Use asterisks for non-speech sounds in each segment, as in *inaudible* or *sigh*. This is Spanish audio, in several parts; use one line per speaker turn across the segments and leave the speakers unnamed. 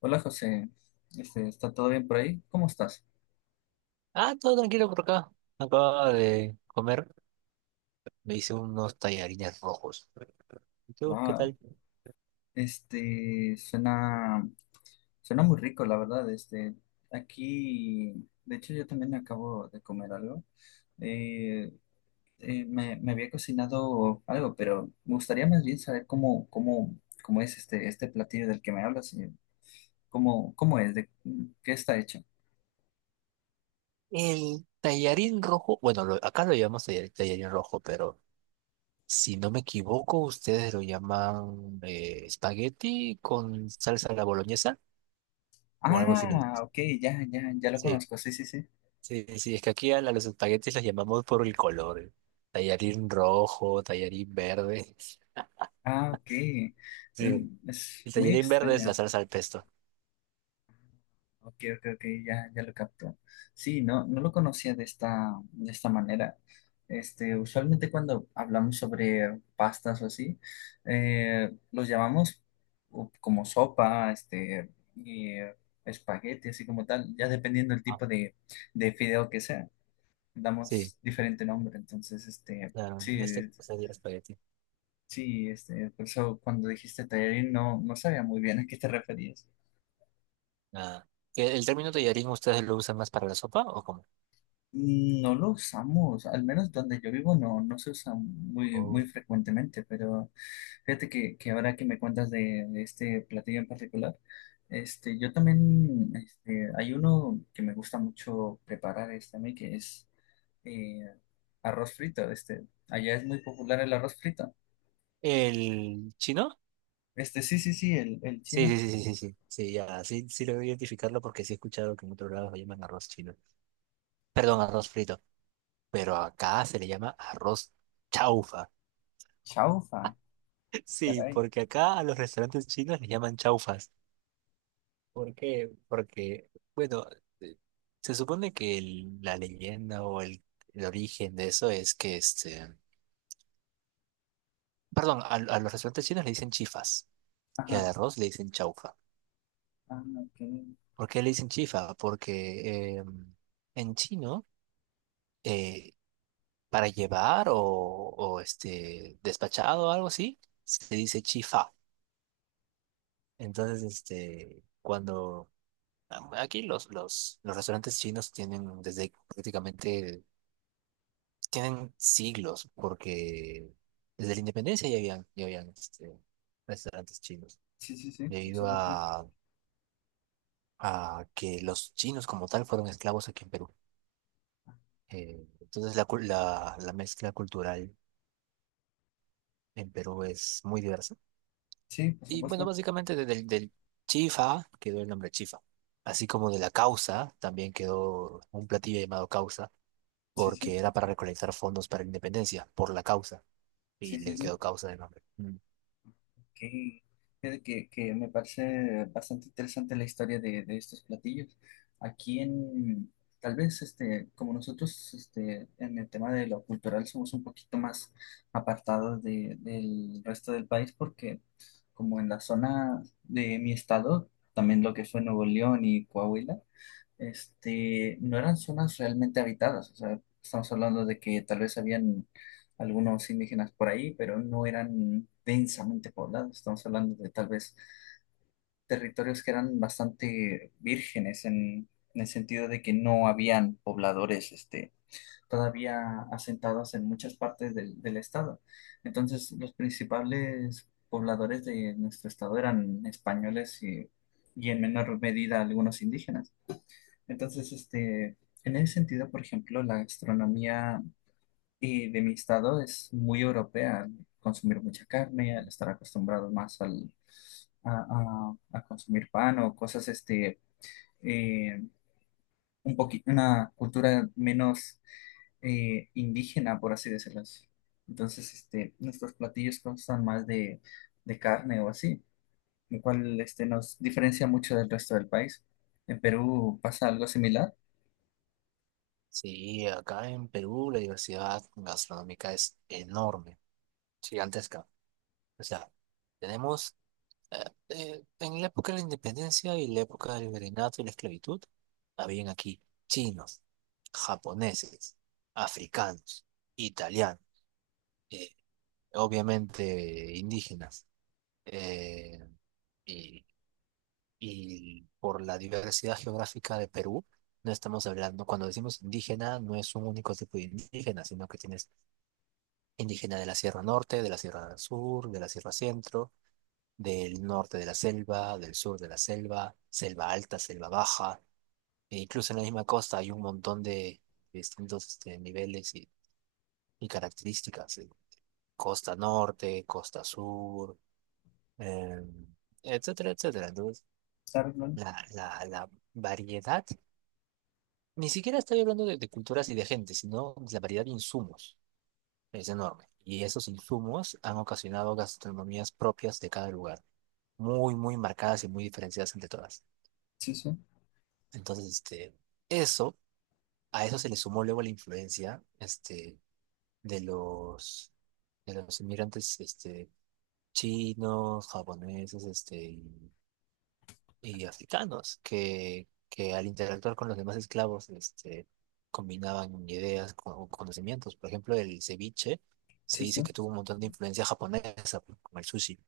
Hola José, ¿está todo bien por ahí? ¿Cómo estás?
Ah, todo tranquilo por acá. Acaba de comer. Me hice unos tallarines rojos. ¿Y tú qué
Wow,
tal?
este, suena, suena muy rico, la verdad. Aquí, de hecho, yo también acabo de comer algo. Eh, me había cocinado algo, pero me gustaría más bien saber cómo es este platillo del que me hablas. Cómo es, de qué está hecho.
El tallarín rojo, bueno, acá lo llamamos tallarín rojo, pero si no me equivoco, ustedes lo llaman espagueti con salsa a la boloñesa o algo similar.
Ah, ok, ya, ya, ya lo
Sí,
conozco, sí, sí, sí.
sí, sí, es que aquí los espaguetis los llamamos por el color. Tallarín rojo, tallarín verde. *laughs*
Ah, ok.
Sí,
Es
el
muy
tallarín verde es la
extraña.
salsa al pesto.
Ok, ok, ok, ya, ya lo capto. Sí, no, no lo conocía de esta manera. Usualmente cuando hablamos sobre pastas o así, los llamamos como sopa, y, espagueti, así como tal, ya dependiendo del
Ah,
tipo de fideo que sea,
sí,
damos diferente nombre. Entonces,
claro,
sí,
en este caso sería espagueti.
sí, por eso cuando dijiste tallarín no sabía muy bien a qué te referías.
Nada. ¿El término tallarín ustedes lo usan más para la sopa o cómo?
No lo usamos, al menos donde yo vivo no se usa muy, muy
Oh.
frecuentemente, pero fíjate que ahora que me cuentas de este platillo en particular. Yo también. Hay uno que me gusta mucho preparar a mí, que es eh, arroz frito. Allá es muy popular el arroz frito.
¿El chino?
Sí, sí, sí, el
Sí,
chino.
sí, sí, sí, sí, sí, sí, ya, sí, sí logro identificarlo porque sí he escuchado que en otros lados lo llaman arroz chino. Perdón, arroz frito, pero acá se le llama arroz chaufa.
Chaufa.
*laughs* Sí,
Caray.
porque acá a los restaurantes chinos les llaman chaufas. ¿Por qué? Porque, bueno, eh, se supone que la leyenda o el origen de eso es que perdón, a los restaurantes chinos le dicen chifas. Y al
Ajá.
arroz le dicen chaufa.
Ah, ok.
¿Por qué le dicen chifa? Porque en chino, eh, para llevar o despachado o algo así, se dice chifa. Entonces, cuando aquí los restaurantes chinos tienen desde prácticamente, tienen siglos, porque desde la independencia ya habían restaurantes chinos,
Sí, sí, sí, por
debido
supuesto.
a que los chinos como tal fueron esclavos aquí en Perú. Entonces la mezcla cultural en Perú es muy diversa.
Sí, por
Y bueno,
supuesto.
básicamente del chifa quedó el nombre chifa, así como de la causa también quedó un platillo llamado causa,
Sí,
porque
sí,
era para recolectar fondos para la independencia, por la causa, y
sí, sí,
le
sí.
quedó causa de nombre. Mm.
que, que me parece bastante interesante la historia de estos platillos. Aquí en, tal vez, como nosotros, en el tema de lo cultural somos un poquito más apartados del resto del país, porque como en la zona de mi estado, también lo que fue Nuevo León y Coahuila, no eran zonas realmente habitadas. O sea, estamos hablando de que tal vez habían algunos indígenas por ahí, pero no eran densamente poblados. Estamos hablando de tal vez territorios que eran bastante vírgenes en el sentido de que no habían pobladores, todavía asentados en muchas partes del estado. Entonces, los principales pobladores de nuestro estado eran españoles y en menor medida algunos indígenas. Entonces, en ese sentido, por ejemplo, la gastronomía de mi estado es muy europea. Consumir mucha carne, al estar acostumbrado más a consumir pan o cosas, eh, un poquito, una cultura menos indígena, por así decirlo. Entonces, nuestros platillos constan más de carne o así, lo cual, nos diferencia mucho del resto del país. En Perú pasa algo similar,
Sí, acá en Perú la diversidad gastronómica es enorme, gigantesca. O sea, tenemos en la época de la independencia y la época del virreinato y la esclavitud, habían aquí chinos, japoneses, africanos, italianos, eh, obviamente indígenas, eh, y, y por la diversidad geográfica de Perú, no estamos hablando, cuando decimos indígena, no es un único tipo de indígena, sino que tienes indígena de la Sierra Norte, de la Sierra Sur, de la Sierra Centro del norte de la selva, del sur de la selva, selva alta, selva baja, e incluso en la misma costa hay un montón de distintos niveles y características, costa norte, costa sur, eh, etcétera, etcétera. Entonces,
¿sabes, Lon?
la variedad, ni siquiera estoy hablando de culturas y de gente, sino la variedad de insumos es enorme. Y esos insumos han ocasionado gastronomías propias de cada lugar, muy, muy marcadas y muy diferenciadas entre todas.
Sí, sí.
Entonces, eso, a eso se le sumó luego la influencia, de los, de los inmigrantes, chinos, japoneses, y africanos, que al interactuar con los demás esclavos, combinaban ideas con conocimientos. Por ejemplo, el ceviche se
Sí, sí.
dice que tuvo un montón de influencia japonesa, pues, como el sushi,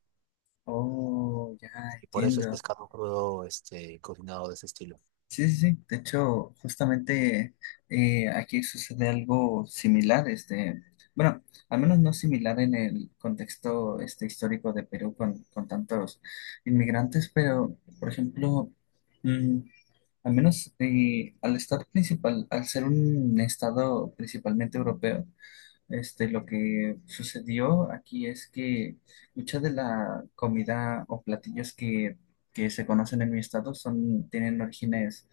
Oh, ya
y por eso es
entiendo.
pescado crudo, cocinado de ese estilo.
Sí, sí, sí. De hecho, justamente aquí sucede algo similar. Bueno, al menos no similar en el contexto histórico de Perú con tantos inmigrantes, pero, por ejemplo, mm, al menos al estado principal, al ser un estado principalmente europeo. Lo que sucedió aquí es que mucha de la comida o platillos que se conocen en mi estado tienen orígenes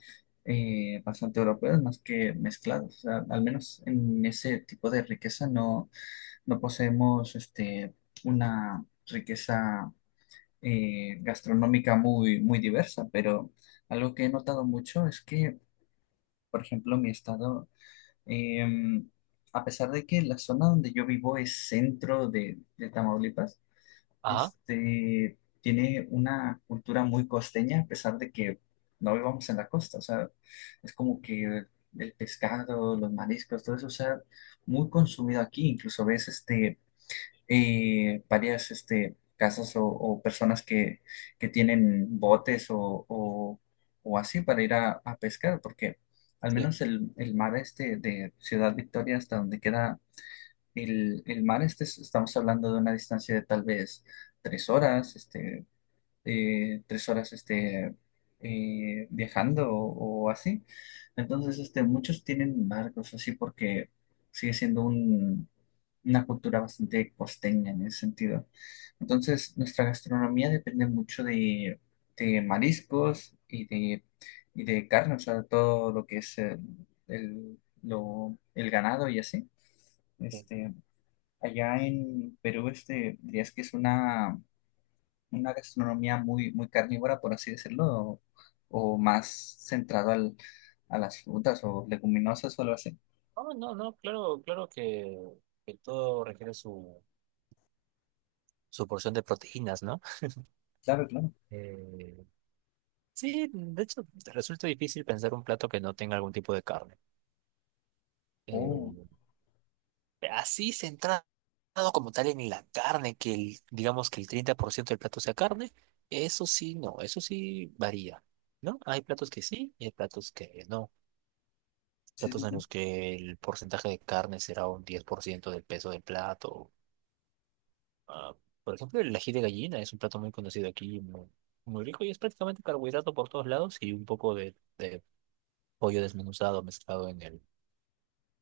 bastante europeos, más que mezclados. O sea, al menos en ese tipo de riqueza no poseemos una riqueza gastronómica muy, muy diversa, pero algo que he notado mucho es que, por ejemplo, mi estado, Em, a pesar de que la zona donde yo vivo es centro de Tamaulipas,
Ajá,
tiene una cultura muy costeña, a pesar de que no vivamos en la costa. O sea, es como que el pescado, los mariscos, todo eso, o sea, muy consumido aquí. Incluso ves varias casas o personas que tienen botes o así para ir a pescar, porque al menos el mar de Ciudad Victoria hasta donde queda el mar, estamos hablando de una distancia de tal vez tres horas, tres horas, viajando o así. Entonces, muchos tienen barcos así porque sigue siendo una cultura bastante costeña en ese sentido. Entonces, nuestra gastronomía depende mucho de mariscos y de carne, o sea, todo lo que es el ganado y así.
sí.
Este, allá en Perú, dirías que es una gastronomía muy, muy carnívora, por así decirlo, o más centrado a las frutas o leguminosas o algo así.
No, no, no, claro, claro que todo requiere su porción de proteínas, ¿no?
Claro, claro.
Eh, sí, de hecho, te resulta difícil pensar un plato que no tenga algún tipo de carne.
Oh,
Eh, así centrado como tal en la carne, que digamos que el 30% del plato sea carne, eso sí, no, eso sí varía, ¿no? Hay platos que sí y hay platos que no.
sí, sí,
Platos en
sí.
los que el porcentaje de carne será un 10% del peso del plato. Ah, por ejemplo, el ají de gallina es un plato muy conocido aquí, muy, muy rico y es prácticamente carbohidrato por todos lados y un poco de pollo desmenuzado mezclado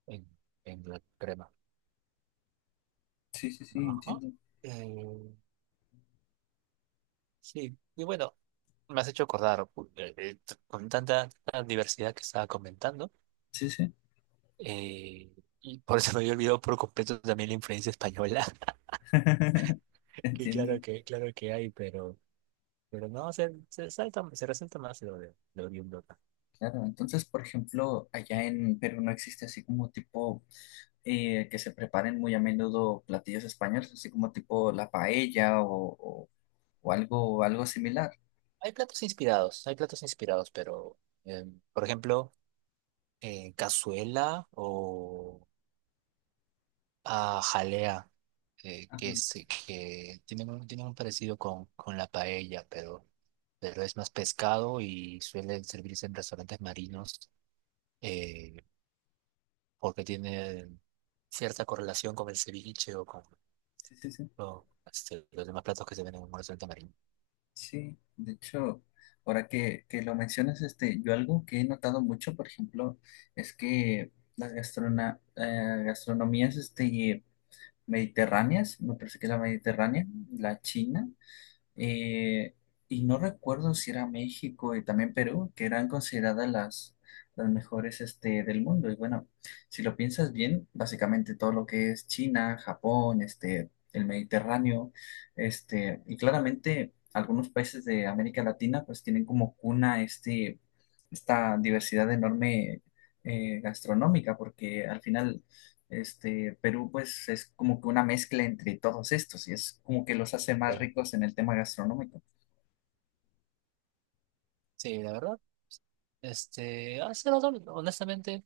en, en la crema.
Sí, sí, sí,
Ajá.
entiendo.
Eh, sí, y bueno, me has hecho acordar con tanta, tanta diversidad que estaba comentando.
Sí, sí.
eh, y por eso me había olvidado por completo también la influencia española,
*laughs*
*laughs* que claro
Entiendo.
que, claro que hay, pero, no, se resalta más lo de lo oriundo.
Claro, entonces, por ejemplo, allá en Perú no existe así como tipo que se preparen muy a menudo platillos españoles, así como tipo la paella o algo similar.
Hay platos inspirados, pero eh, por ejemplo, cazuela o jalea, eh,
Ajá.
que, es, que tienen un parecido con la paella, pero es más pescado y suele servirse en restaurantes marinos eh, porque tiene cierta correlación con el ceviche o con,
Sí, sí, sí.
o, este, los demás platos que se venden en un restaurante marino.
Sí, de hecho, ahora que lo mencionas, yo algo que he notado mucho, por ejemplo, es que las gastronomías mediterráneas, me parece que la mediterránea, la china, eh, y no recuerdo si era México y también Perú, que eran consideradas las mejores del mundo. Y bueno, si lo piensas bien, básicamente todo lo que es China, Japón, el Mediterráneo, y claramente algunos países de América Latina pues tienen como cuna esta diversidad enorme gastronómica, porque al final Perú pues es como que una mezcla entre todos estos y es como que los hace más
Eh,
ricos en el tema gastronómico.
sí, la verdad, hace rato, honestamente.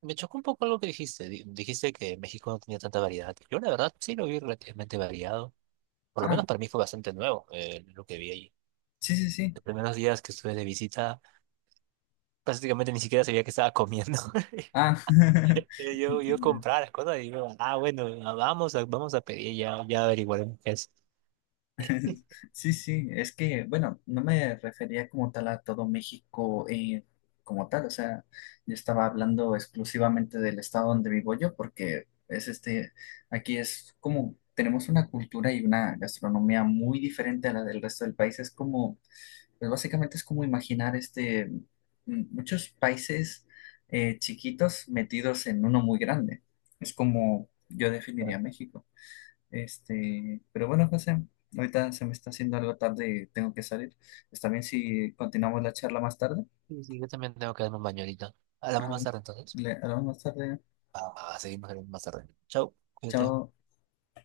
Me chocó un poco algo que dijiste. Dijiste que México no tenía tanta variedad. Yo la verdad sí lo vi relativamente variado. Por lo
Ah,
menos para mí fue bastante nuevo, lo que vi allí.
sí, sí, sí.
Los primeros días que estuve de visita, prácticamente ni siquiera sabía que estaba comiendo. *laughs*
Ah, *laughs*
Yo
entiendo.
compraba las cosas y digo, ah, bueno, ah, vamos a pedir, ya, ya averiguaremos qué es. *laughs*
*laughs* Sí, sí, es que, bueno, no me refería como tal a todo México, como tal, o sea, yo estaba hablando exclusivamente del estado donde vivo yo porque es aquí es como, tenemos una cultura y una gastronomía muy diferente a la del resto del país, es como pues básicamente es como imaginar muchos países chiquitos metidos en uno muy grande. Es como yo definiría
Claro.
México. Pero bueno, José, ahorita se me está haciendo algo tarde y tengo que salir. ¿Está bien si continuamos la charla más tarde?
Sí, sí, yo también tengo que darme un baño ahorita. Hablamos
Ah,
más
bueno.
tarde entonces.
Le hablamos más tarde.
Ah, seguimos hablando más tarde. Chau, cuídate.
Chao.